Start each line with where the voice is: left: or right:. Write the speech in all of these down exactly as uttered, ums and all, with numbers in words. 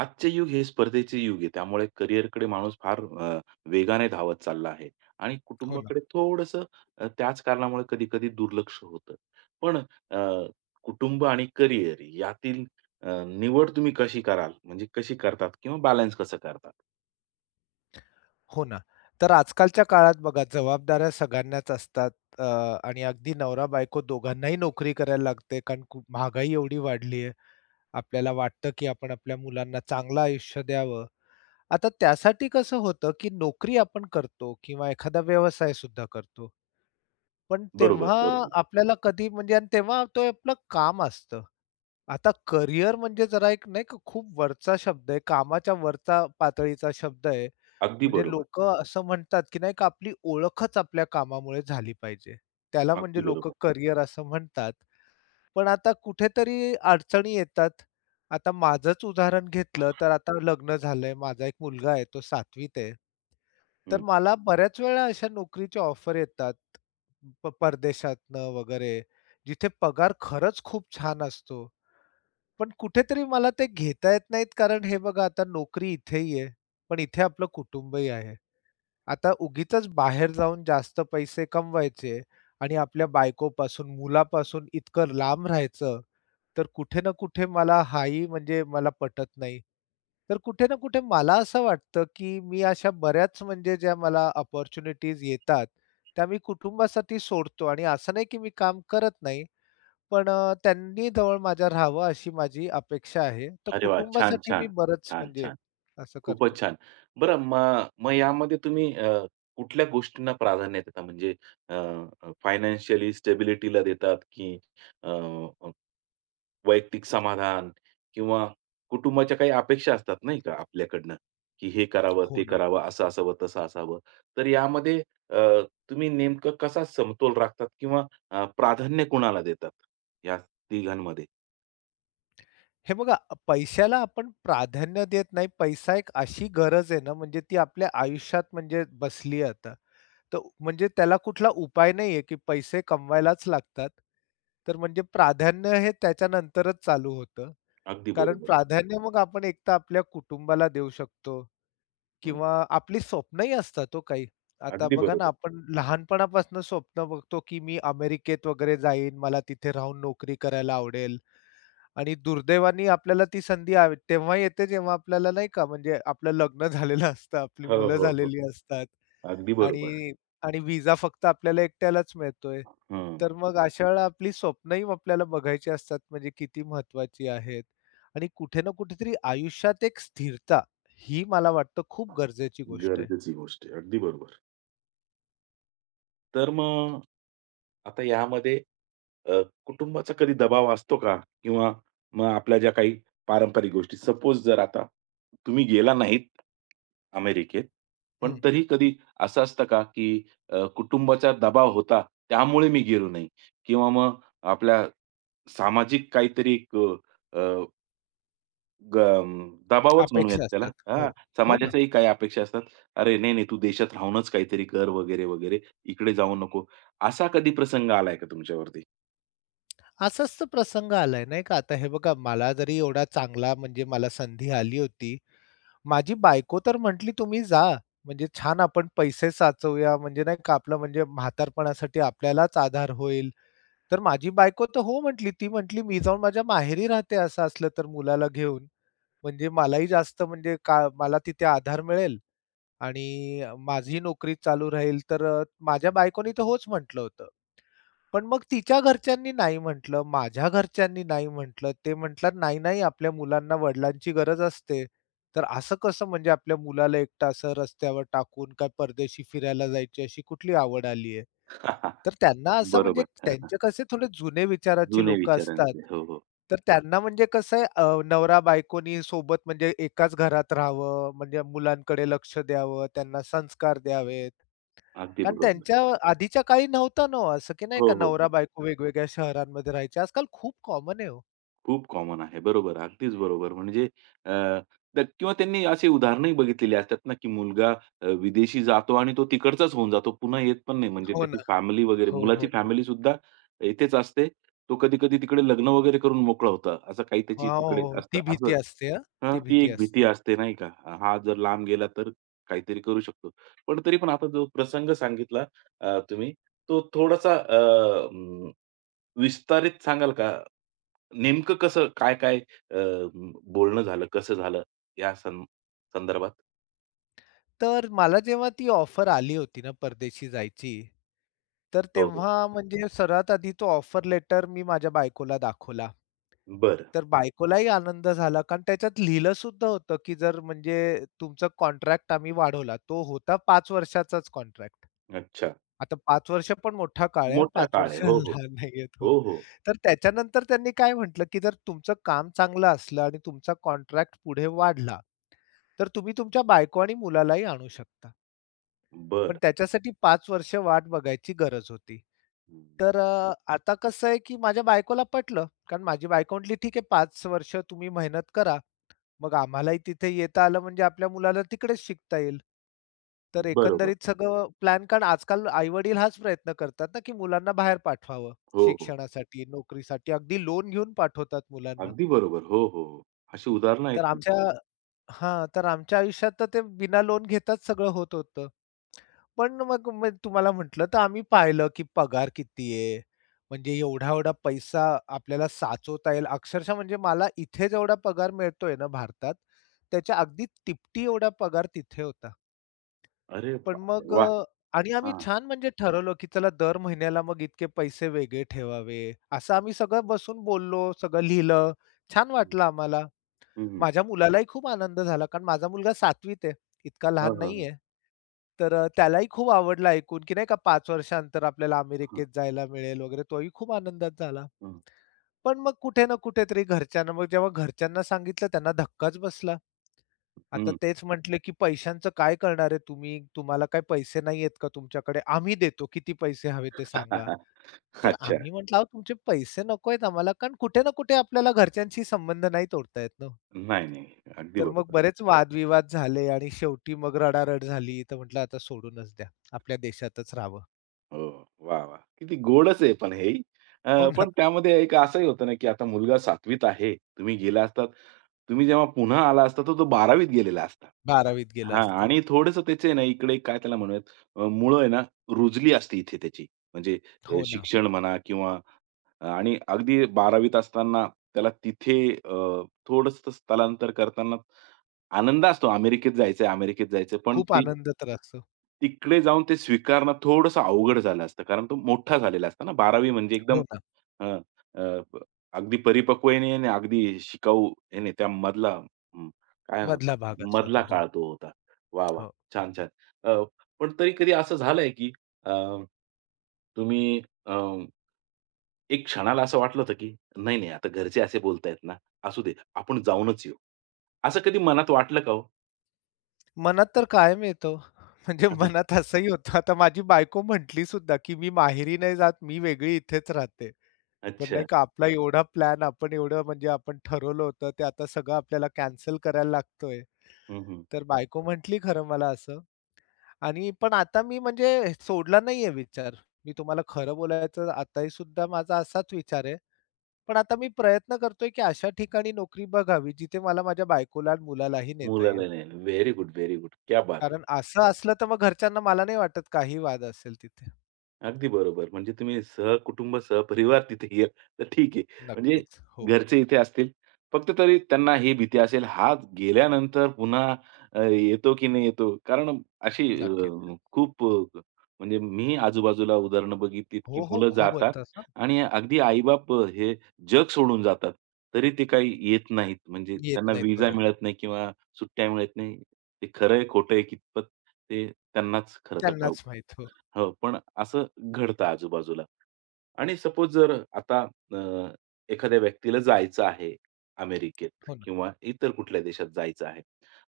right: आजचे युग हे स्पर्धेचे युग आहे. त्यामुळे करिअरकडे माणूस फार अ, वेगाने धावत चालला आहे आणि
left: हो ना,
right: कुटुंबाकडे थोडंसं. अ, त्याच कारणामुळे कधी-कधी दुर्लक्ष होतं. पण अ, कुटुंब आणि करिअर यातील अ, निवड तुम्ही कशी कराल? म्हणजे कशी करतात किंवा बॅलन्स कसं करतात?
left: हो ना. तर आजकालच्या काळात बघा जबाबदाऱ्या सगळ्यांनाच असतात अ, आणि अगदी नवरा-बायको दोघांनाही नोकरी करायला लागते कारण खूप महागाई एवढी वाढली आहे. आपल्याला वाटतं, की आपण आपल्या मुलांना चांगलं आयुष्य द्यावं. आता त्यासाठी कसं होतं, की नोकरी आपण करतो किंवा एखादा व्यवसाय सुद्धा करतो. पण
right: बरोबर,
left: तेव्हा
right: बरोबर.
left: आपल्याला कधी म्हणजे आणि तेव्हा ते आपलं काम असतं. आता करियर म्हणजे जरा एक नाही का खूप वरचा शब्द आहे, कामाच्या वरचा पातळीचा शब्द आहे.
right: अगदी
left: म्हणजे
right: बरोबर.
left: लोक असं म्हणतात, की नाही का आपली ओळखच आपल्या कामामुळे झाली पाहिजे. त्याला
right: अगदी
left: म्हणजे लोक
right: बरोबर.
left: करियर असं म्हणतात. पण आता कुठेतरी अडचणी येतात. आता माझंच उदाहरण घेतलं तर आता लग्न झालंय, माझा एक मुलगा आहे तो सातवीत आहे. तर
right: हं.
left: मला बऱ्याच वेळा अशा नोकरीच्या ऑफर येतात प परदेशातनं वगैरे, जिथे पगार खरंच खूप छान असतो. पण कुठेतरी मला ते घेता येत नाहीत कारण हे बघा आता नोकरी इथेही आहे, पण इथे आपलं कुटुंबही आहे. आता उगीचच बाहेर जाऊन जास्त पैसे कमवायचे आणि आपल्या बायकोपासून, मुलापासून इतकं लांब राहायचं, तर कुठे ना कुठे मला हाही म्हणजे मला पटत नाही. तर कुठे ना कुठे मला असं वाटतं, की मी अशा बऱ्याच म्हणजे ज्या मला अपॉर्च्युनिटीज येतात, त्या मी कुटुंबासाठी सोडतो आणि असं नाही की मी काम करत नाही, पण अ, त्यांनी जवळ माझ्या राहावं अशी माझी अपेक्षा आहे. तर
right: अरे वाह! छान,
left: कुटुंबासाठी मी
right: छान.
left: बरंच
right: छान,
left: म्हणजे
right: छान.
left: असं करतो.
right: खूपच छान. बरं, मग मग यामध्ये तुम्ही अ, कुठल्या गोष्टींना प्राधान्य देता? म्हणजे अ, अ, फायनान्शियली स्टॅबिलिटीला देतात की अ, अ, वैयक्तिक समाधान किंवा कुटुंबाच्या काही अपेक्षा असतात नाही का आपल्याकडनं, की हे करावं,
left: हो
right: ते
left: ना.
right: करावं, असं असावं, तसं असावं. तर यामध्ये अ, तुम्ही नेमकं कसा समतोल राखतात किंवा अ, प्राधान्य कुणाला देतात? या तिघांमध्ये?
left: हे बघा, पैशाला आपण प्राधान्य देत नाही. पैसा एक अशी गरज आहे ना, म्हणजे ती आपल्या आयुष्यात म्हणजे बसली आहे आता. तर म्हणजे त्याला कुठला उपाय नाहीये, की पैसे कमवायलाच लागतात. तर म्हणजे प्राधान्य हे त्याच्यानंतरच चालू होतं.
right: अगदी
left: कारण
right: बरोबर.
left: प्राधान्य मग आपण एकतर आपल्या कुटुंबाला देऊ शकतो
right: हं.
left: किंवा आपली स्वप्नही असतात हो काही. आता
right: अगदी
left: बघा ना,
right: बरोबर.
left: आपण लहानपणापासून स्वप्न बघतो, की मी अमेरिकेत वगैरे जाईन, मला तिथे राहून नोकरी करायला आवडेल. आणि दुर्दैवाने आपल्याला ती संधी आ तेव्हा येते जेव्हा आपल्याला नाही का म्हणजे आपलं लग्न झालेलं असतं, आपली
right: हो,
left: मुलं
right: हो, हो.
left: झालेली असतात
right: अगदी बरोबर.
left: आणि आणि व्हिसा फक्त आपल्याला एकट्यालाच मिळतोय.
right: हं.
left: तर मग अशा वेळेला आपली स्वप्नही आपल्याला बघायची असतात म्हणजे किती महत्वाची आहेत आणि कुठे ना कुठेतरी आयुष्यात एक स्थिरता ही मला वाटतं खूप गरजेची गोष्ट आहे.
right: गरजेची गोष्ट आहे. अगदी बरोबर. तर मग आता यामध्ये अ, कुटुंबाचा कधी दबाव असतो का? किंवा मग आपल्या ज्या काही पारंपरिक गोष्टी सपोज जर आता तुम्ही गेला नाहीत अमेरिकेत, पण
left: हं,
right: तरी कधी असं असतं का, की अ, कुटुंबाचा दबाव होता त्यामुळे मी गेलो नाही किंवा मग आपल्या सामाजिक काहीतरी एक ग दबावच म्हणूयात
left: अपेक्षा
right: त्याला.
left: असतात. हो,
right: हां,
left: हो ना.
right: समाजाच्याही काही अपेक्षा असतात. "अरे, नाही, नाही, तू देशात राहूनच काहीतरी कर" वगैरे, वगैरे. "इकडे जाऊ नको." असा कधी प्रसंग आलाय का तुमच्यावरती?
left: असाच तर प्रसंग आलाय नाही का. आता हे बघा मला जरी एवढा चांगला म्हणजे मला संधी आली होती. माझी बायको तर म्हटली, "तुम्ही जा. म्हणजे छान आपण पैसे साचवूया, म्हणजे नाही का आपलं म्हणजे म्हातारपणासाठी आपल्यालाच आधार होईल." तर माझी बायको तर हो म्हटली. ती म्हटली, "मी जाऊन माझ्या माहेरी राहते असं असलं तर मुलाला घेऊन. म्हणजे मलाही जास्त म्हणजे का मला तिथे आधार मिळेल आणि माझी नोकरी चालू राहील." तर अ, माझ्या बायकोनी तर होच म्हटलं होतं. पण मग तिच्या घरच्यांनी नाही म्हटलं, माझ्या घरच्यांनी नाही म्हटलं. ते म्हटलात, "नाही, नाही, आपल्या मुलांना वडिलांची गरज असते." तर असं कसं म्हणजे आपल्या मुलाला एकटं असं रस्त्यावर टाकून काय परदेशी फिरायला जायची अशी कुठली आवड आली आहे? तर त्यांना असं म्हणजे
right: बरोबर. हां,
left: त्यांचे कसे थोडे जुने विचाराची
right: जुने
left: लोकं असतात.
right: विचारांचे. हो, हो.
left: तर त्यांना म्हणजे कसं आहे अ, नवरा-बायकोनी सोबत म्हणजे एकाच घरात राहावं, म्हणजे मुलांकडे लक्ष द्यावं, त्यांना संस्कार द्यावेत.
right: अगदी
left: कारण
right: बरोबर.
left: त्यांच्या आधीच्या काळी नव्हतं ना हो असं, की नाही
right: हो,
left: का
right: हो, हो.
left: नवरा-बायको वेगवेगळ्या शहरांमध्ये राहायचे. आजकाल खूप कॉमन आहे हो.
right: खूप कॉमन आहे. बरोबर, अगदीच बरोबर. म्हणजे अ, तर किंवा त्यांनी अशी उदाहरणंही बघितलेली असतात ना, की मुलगा अ, विदेशी जातो आणि तो तिकडचाच होऊन जातो. पुन्हा येत पण नाही. म्हणजे
left: हो
right: त्याची
left: ना.
right: फॅमिली वगैरे
left: हो,
right: मुलाची
left: हो, हो.
right: फॅमिलीसुद्धा इथेच असते. तो कधी-कधी तिकडे लग्न वगैरे करून मोकळा होता. असं काही त्याची
left: हां, हो,
right: तिकडे
left: हो.
right: असतं.
left: ती
right: असं.
left: भीती असते हां,
right: हां,
left: ती
right: ती
left: भीती
right: एक भीती
left: असते.
right: असते नाही का? हा जर लांब गेला तर काहीतरी करू शकतो. पण तरी पण आता जो प्रसंग सांगितला अ, तुम्ही तो थोडासा अ, अं, विस्तारित सांगाल का? नेमकं कसं, काय-काय अ, म, बोलणं झालं, कसं झालं या सं संदर्भात?
left: तर मला जेव्हा ती ऑफर आली होती ना परदेशी जायची तर
right: हो, हो.
left: तेव्हा म्हणजे सर्वात आधी तो ऑफर लेटर मी माझ्या बायकोला दाखवला.
right: बरं.
left: तर बायकोलाही आनंद झाला, कारण त्याच्यात लिहिलं सुद्धा होतं, की जर म्हणजे तुमचा कॉन्ट्रॅक्ट आम्ही वाढवला. तो होता पाच वर्षाचाच कॉन्ट्रॅक्ट.
right: अच्छा.
left: आता पाच वर्ष पण मोठा काळ आहे.
right: मोठा
left: पाच
right: काळ आहे.
left: वर्ष
right: हो, हो.
left: लहान नाहीयेत. तो
right: हो, हो.
left: तर त्याच्यानंतर त्यांनी काय म्हटलं, की जर तुमचं काम चांगलं असलं आणि तुमचा कॉन्ट्रॅक्ट पुढे वाढला, तर तुम्ही तुमच्या बायको आणि मुलालाही आणू शकता. पण
right: बरं.
left: त्याच्यासाठी पाच वर्ष वाट बघायची गरज होती.
right: हं.
left: तर अ, आता कसं आहे, की माझ्या बायकोला पटलं. कारण माझी बायको म्हटली, "ठीक आहे पाच वर्ष तुम्ही मेहनत करा. मग आम्हालाही तिथे येता आलं म्हणजे आपल्या मुलाला तिकडेच शिकता येईल." तर
right: बरोबर.
left: एकंदरीत सगळं प्लॅन कारण आजकाल आई-वडील हाच प्रयत्न करतात ना, की मुलांना बाहेर पाठवावं
right: हो, हो.
left: शिक्षणासाठी, नोकरीसाठी. अगदी लोन घेऊन पाठवतात मुलांना.
right: अगदी बरोबर. हो, हो, हो. अशी उदाहरणं आहेत
left: तर
right: ना.
left: आमच्या हां, तर आमच्या आयुष्यात तर ते बिना लोन घेताच सगळं होत होतं. पण मग मी तुम्हाला म्हटलं, तर आम्ही पाहिलं की पगार किती आहे? म्हणजे एवढा-एवढा पैसा आपल्याला साचवता येईल. अक्षरशः म्हणजे मला इथे जेवढा पगार मिळतोय ना भारतात, त्याच्या अगदी तिपटी एवढा पगार तिथे होता.
right: अरे
left: पण
right: बापरे!
left: मग
right: वाह!
left: अ, आणि आम्ही
right: हां.
left: छान म्हणजे ठरवलं की चला दर महिन्याला मग इतके पैसे वेगळे ठेवावे. असं आम्ही सगळं बसून बोललो, सगळं लिहिलं. छान
right: हं,
left: वाटलं आम्हाला.
right: हं.
left: माझ्या मुलालाही खूप आनंद झाला, कारण माझा मुलगा सातवीत आहे, इतका
right: हं,
left: लहान
right: हं, हं.
left: नाहीये. तर अ, त्यालाही खूप आवडलं ऐकून, की नाही का पाच वर्षानंतर आपल्याला
right: हं,
left: अमेरिकेत जायला मिळेल वगैरे, तोही खूप आनंदात झाला.
right: हं.
left: पण मग कुठे ना कुठेतरी घरच्यांना मग जेव्हा घरच्यांना सांगितलं त्यांना धक्काच बसला. आता तेच म्हटले, की "पैशांचं काय करणार आहे तुम्ही? तुम्हाला काय पैसे नाहीयेत का तुमच्याकडे? आम्ही देतो, किती पैसे हवे ते सांगा." तर
right: अच्छा.
left: आम्ही म्हटलं, "अहो तुमचे पैसे नको आहेत आम्हाला." कारण कुठे ना कुठे आपल्याला घरच्यांशी संबंध नाही तोडता येत ना
right: नाही, नाही. अगदी
left: तर मग
right: बरोबर.
left: बरेच वादविवाद झाले आणि शेवटी मग रडारड झाली. तर म्हटलं आता सोडूनच द्या. आपल्या देशातच राहावं.
right: हो. वाह, वाह! किती गोडच आहे पण हेही.
left: हो
right: अ,
left: ना.
right: पण त्यामध्ये एक असंही होतं ना, की आता मुलगा सातवी आहे. तुम्ही गेला असतात. तुम्ही जेव्हा पुन्हा आला असता, तर तो बारावी त गेलेला असता.
left: बारावीत गेलं
right: हां,
left: असतं.
right: आणि थोडंसं त्याचे ना इकडे काय त्याला म्हणूयात अ, मुळं आहे ना रुजली असती इथे त्याची. म्हणजे अ,
left: हो ना.
right: शिक्षण म्हणा किंवा अं, आणि अगदी बारावी असताना त्याला तिथे अ, स्थलांतर करताना आनंद असतो अमेरिकेत जायचंय, अमेरिकेत जायचंय. पण
left: खूप
right: ती
left: आनंद तर असतो.
right: तिकडे जाऊन ते स्वीकारणं थोडंसं अवघड झालं असतं. कारण तो मोठा झालेला असतो ना. बारावी म्हणजे एकदम
left: हो ना.
right: अ, अ, ब अगदी परिपक्व ही नाही आणि अगदी शिकाऊ हे नाही. त्यामधला हं, काय म्हणतात,
left: मधला भाग असतो तो.
right: मधला
left: हो,
right: काळ तो होता. वाह! वाह!
left: हो.
right: छान, छान. अ, पण तरी कधी असं झालंय की अ, तुम्ही अ, एक क्षणाला असं वाटलं होतं की नाही, नाही आता घरचे असे बोलतायत ना, असू दे आपण जाऊनच येऊ. असं कधी मनात वाटलं का हो?
left: मनात तर कायम येतो. म्हणजे
right: हां,
left: मनात असंही होतं. आता माझी बायको म्हटली सुद्धा, की "मी माहेरी नाही जात. मी वेगळी इथेच राहते." पण नाही
right: अच्छा.
left: का आपला एवढा प्लॅन आपण एवढं म्हणजे आपण ठरवलं होतं, ते आता सगळं आपल्याला कॅन्सल करायला लागतोय.
right: हं, हं.
left: तर बायको म्हटली खरं मला असं, आणि पण आता मी म्हणजे सोडला नाहीये विचार. मी तुम्हाला खरं बोलायचं आताही सुद्धा माझा असाच विचार आहे. पण आता मी प्रयत्न करतोय, की अशा ठिकाणी नोकरी बघावी, जिथे मला माझ्या बायकोला आणि मुलालाही नेता येईल.
right: मुलाला नाही. Very good, very good. क्या बात है!
left: कारण असं असलं तर मग घरच्यांना मला नाही वाटत काही वाद असेल तिथे.
right: अगदी बरोबर. म्हणजे तुम्ही सहकुटुंब, सहपरिवार तिथे गेला तर ठीक आहे. म्हणजे
left: नक्कीच. हो,
right: घरचे इथे असतील. फक्त तरी त्यांना ही भीती असेल, हा गेल्यानंतर पुन्हा अ, येतो की नाही येतो? कारण अशी अ,
left: नक्कीच.
right: खूप अ, म्हणजे मी आजूबाजूला उदाहरणं बघितलीत, की
left: हो, हो.
right: मुलं
left: खूप
right: जातात
left: होताच ना.
right: आणि अगदी आई अ, हे जग सोडून जातात. तरी ते काही येत नाहीत. म्हणजे
left: येत
right: त्यांना
left: नाहीत
right: व्हिसा
left: परत.
right: मिळत नाही किंवा सुट्ट्या मिळत नाही. ते खरं आहे, कितपत ते त्यांनाच खरं तर ठाऊक.
left: त्यांनाच माहीत. हो,
right: हो, पण असं घडतं आजूबाजूला. आणि सपोज जर आता अ, एखाद्या व्यक्तीला जायचं आहे अमेरिकेत
left: हो ना.
right: किंवा इतर कुठल्या देशात जायचं आहे.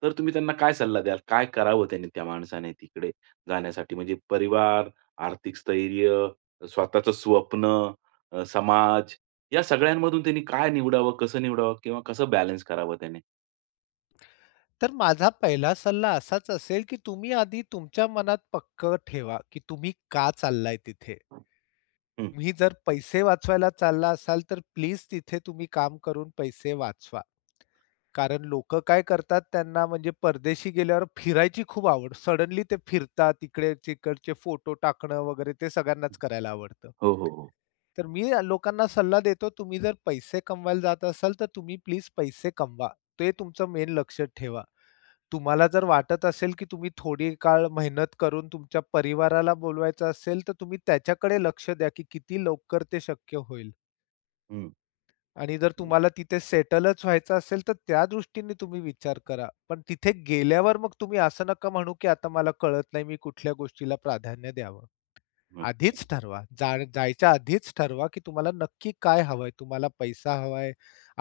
right: तर तुम्ही त्यांना काय सल्ला द्याल? काय करावं त्याने त्या माणसाने तिकडे जाण्यासाठी? म्हणजे परिवार, आर्थिक स्थैर्य, स्वतःचं स्वप्न, अ, समाज या सगळ्यांमधून त्यांनी काय निवडावं, कसं निवडावं किंवा कसं बॅलन्स करावं त्याने?
left: तर माझा पहिला सल्ला असाच असेल, की तुम्ही आधी तुमच्या मनात पक्कं ठेवा, की तुम्ही का चाललाय तिथे?
right: हं.
left: तुम्ही जर पैसे वाचवायला चालला असाल, तर प्लीज तिथे तुम्ही काम करून पैसे वाचवा. कारण लोक काय करतात त्यांना म्हणजे परदेशी गेल्यावर फिरायची खूप आवड. सडनली ते फिरतात, इकडे-तिकडचे फोटो टाकणं वगैरे ते सगळ्यांनाच करायला आवडतं.
right: हो, हो, हो.
left: तर मी लोकांना सल्ला देतो, तुम्ही जर पैसे कमवायला जात असाल, तर तुम्ही प्लीज पैसे कमवा. ते तुमचं मेन लक्ष ठेवा. तुम्हाला जर वाटत असेल, की तुम्ही थोडी काळ मेहनत करून तुमच्या परिवाराला बोलवायचं असेल, तर तुम्ही त्याच्याकडे लक्ष द्या, की किती लवकर ते शक्य होईल.
right: हं,
left: आणि जर तुम्हाला तिथे सेटलच व्हायचं असेल, तर त्या दृष्टीने तुम्ही विचार करा. पण तिथे गेल्यावर मग तुम्ही असं नका म्हणू, की आता मला कळत नाही मी कुठल्या गोष्टीला प्राधान्य द्यावं.
right: हं.
left: आधीच ठरवा. जा जायच्या आधीच ठरवा, की तुम्हाला नक्की काय हवंय. तुम्हाला पैसा हवाय,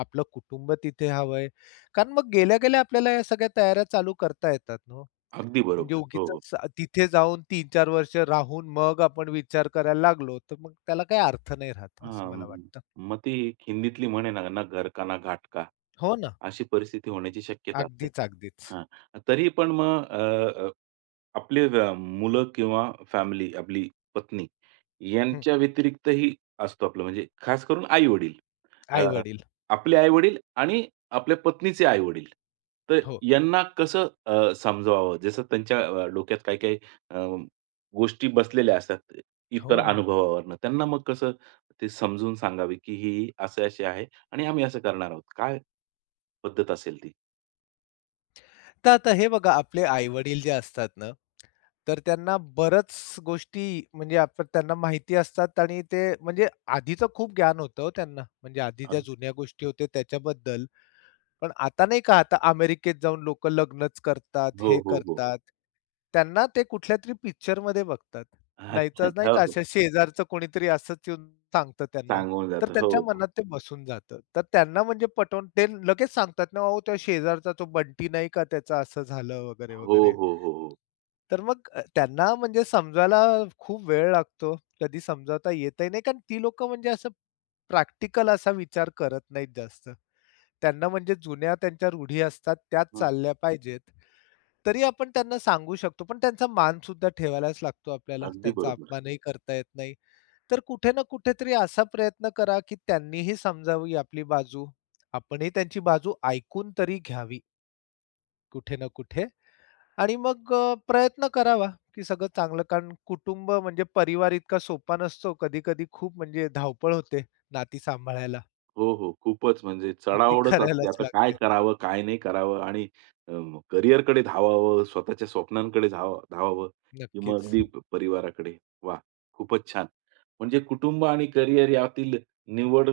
left: आपलं कुटुंब तिथे हवंय. कारण मग गेल्या-गेल्या आपल्याला या सगळ्या तयाऱ्या चालू करता येतात ना हो.
right: अगदी
left: म्हणजे
right: बरोबर. हो, हो.
left: उगीचच तिथे जाऊन तीन-चार वर्ष राहून मग आपण विचार करायला लागलो, तर मग त्याला काही अर्थ नाही राहत, असं
right: हां,
left: मला वाटतं.
right: मग ती एक हिंदीतली म्हण आहे ना, "ना घर का ना घाट का."
left: हो ना.
right: अशी परिस्थिती होण्याची शक्यता असते.
left: अगदीच, अगदीच.
right: हां, तरी पण मग आपले अ, मुलं किंवा फॅमिली, आपली पत्नी
left: हं.
right: यांच्या व्यतिरिक्तही असतो आपलं म्हणजे खास करून आई-वडील. अ,
left: आई-वडील.
right: आपले आई-वडील आणि आपल्या पत्नीचे आई-वडील. तर
left: हो.
right: यांना कसं अ, समजवावं? जसं त्यांच्या अ, डोक्यात काही-काही अ, गोष्टी बसलेल्या असतात इतर
left: हो, हो.
right: अनुभवावरून. त्यांना मग कसं ते समजून सांगावे, की ही असे-असे आहे आणि आम्ही असं करणार आहोत. काय पद्धत असेल ती?
left: तर आता हे बघा आपले आई-वडील जे असतात ना, तर त्यांना बऱ्याच गोष्टी म्हणजे आपण त्यांना माहिती असतात आणि ते म्हणजे आधीचं खूप ज्ञान होतं हो त्यांना. म्हणजे आधी ज्या
right: अगदी.
left: जुन्या गोष्टी होत्या त्याच्याबद्दल. पण आता नाही का, आता अमेरिकेत जाऊन लोकं लग्नच करतात,
right: हो,
left: हे
right: हो, हो.
left: करतात. त्यांना ते कुठल्यातरी पिक्चरमध्ये बघतात.
right: अच्छा.
left: नाहीतर नाही
right: हो,
left: का
right: हो.
left: अशा शेजारचं कोणीतरी असंच येऊन सांगतं त्यांना.
right: सांगून
left: तर
right: जातं. हो.
left: त्यांच्या मनात ते बसून जातं. तर त्यांना म्हणजे पटवून ते लगेच सांगतात ना, "अहो, त्या शेजारचा तो बंटी नाही का त्याचं असं झालं" वगैरे,
right: हो,
left: वगैरे.
right: हो, हो, हो.
left: तर मग अ, त्यांना म्हणजे समजायला खूप वेळ लागतो. कधी समजावता येतही नाही कारण ती लोकं म्हणजे असं प्रॅक्टिकल असा विचार करत नाहीत जास्त. त्यांना म्हणजे जुन्या त्यांच्या रूढी असतात त्याच
right: हं.
left: चालल्या पाहिजेत. तरी आपण त्यांना सांगू शकतो, पण त्यांचा मान सुद्धा ठेवायलाच लागतो आपल्याला.
right: अगदी
left: त्यांचा
right: बरोबर.
left: अपमानही करता येत नाही. तर कुठे ना कुठेतरी असा प्रयत्न करा, की त्यांनीही समजावी आपली बाजू. आपणही त्यांची बाजू ऐकून तरी घ्यावी कुठे ना कुठे आणि मग अ, प्रयत्न करावा, की सगळं चांगलं कारण कुटुंब म्हणजे परिवार इतका सोपा नसतो. कधी-कधी खूप म्हणजे धावपळ होते नाती सांभाळायला.
right: हो, हो. खूपच म्हणजे
left: तर ती
right: चढाओढच असते.
left: करायलाच
right: आता काय
left: लागते.
right: करावं, काय नाही करावं आणि अ, करिअरकडे धावावं, स्वतःच्या स्वप्नांकडे धाव धावावं किंवा
left: नक्कीच,
right: अगदी प- परिवाराकडे. वाह! खूपच छान. म्हणजे कुटुंब आणि करिअर यातील निवड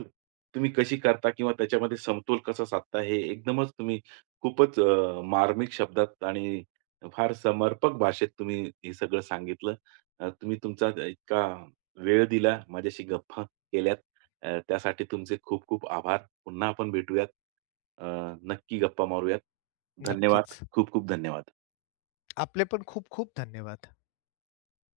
right: तुम्ही कशी करता किंवा त्याच्यामध्ये समतोल कसा साधता हे एकदमच तुम्ही खूपच अ, मार्मिक शब्दात आणि फार समर्पक भाषेत तुम्ही हे सगळं सांगितलं. अ, तुम्ही तुमचा इतका वेळ दिला, माझ्याशी गप्पा केल्यात अ, त्यासाठी तुमचे खूप खूप आभार. पुन्हा आपण भेटूयात. अ, नक्की गप्पा मारूयात. धन्यवाद.
left: नक्कीच.
right: खूप खूप धन्यवाद.
left: आपले पण खूप खूप धन्यवाद.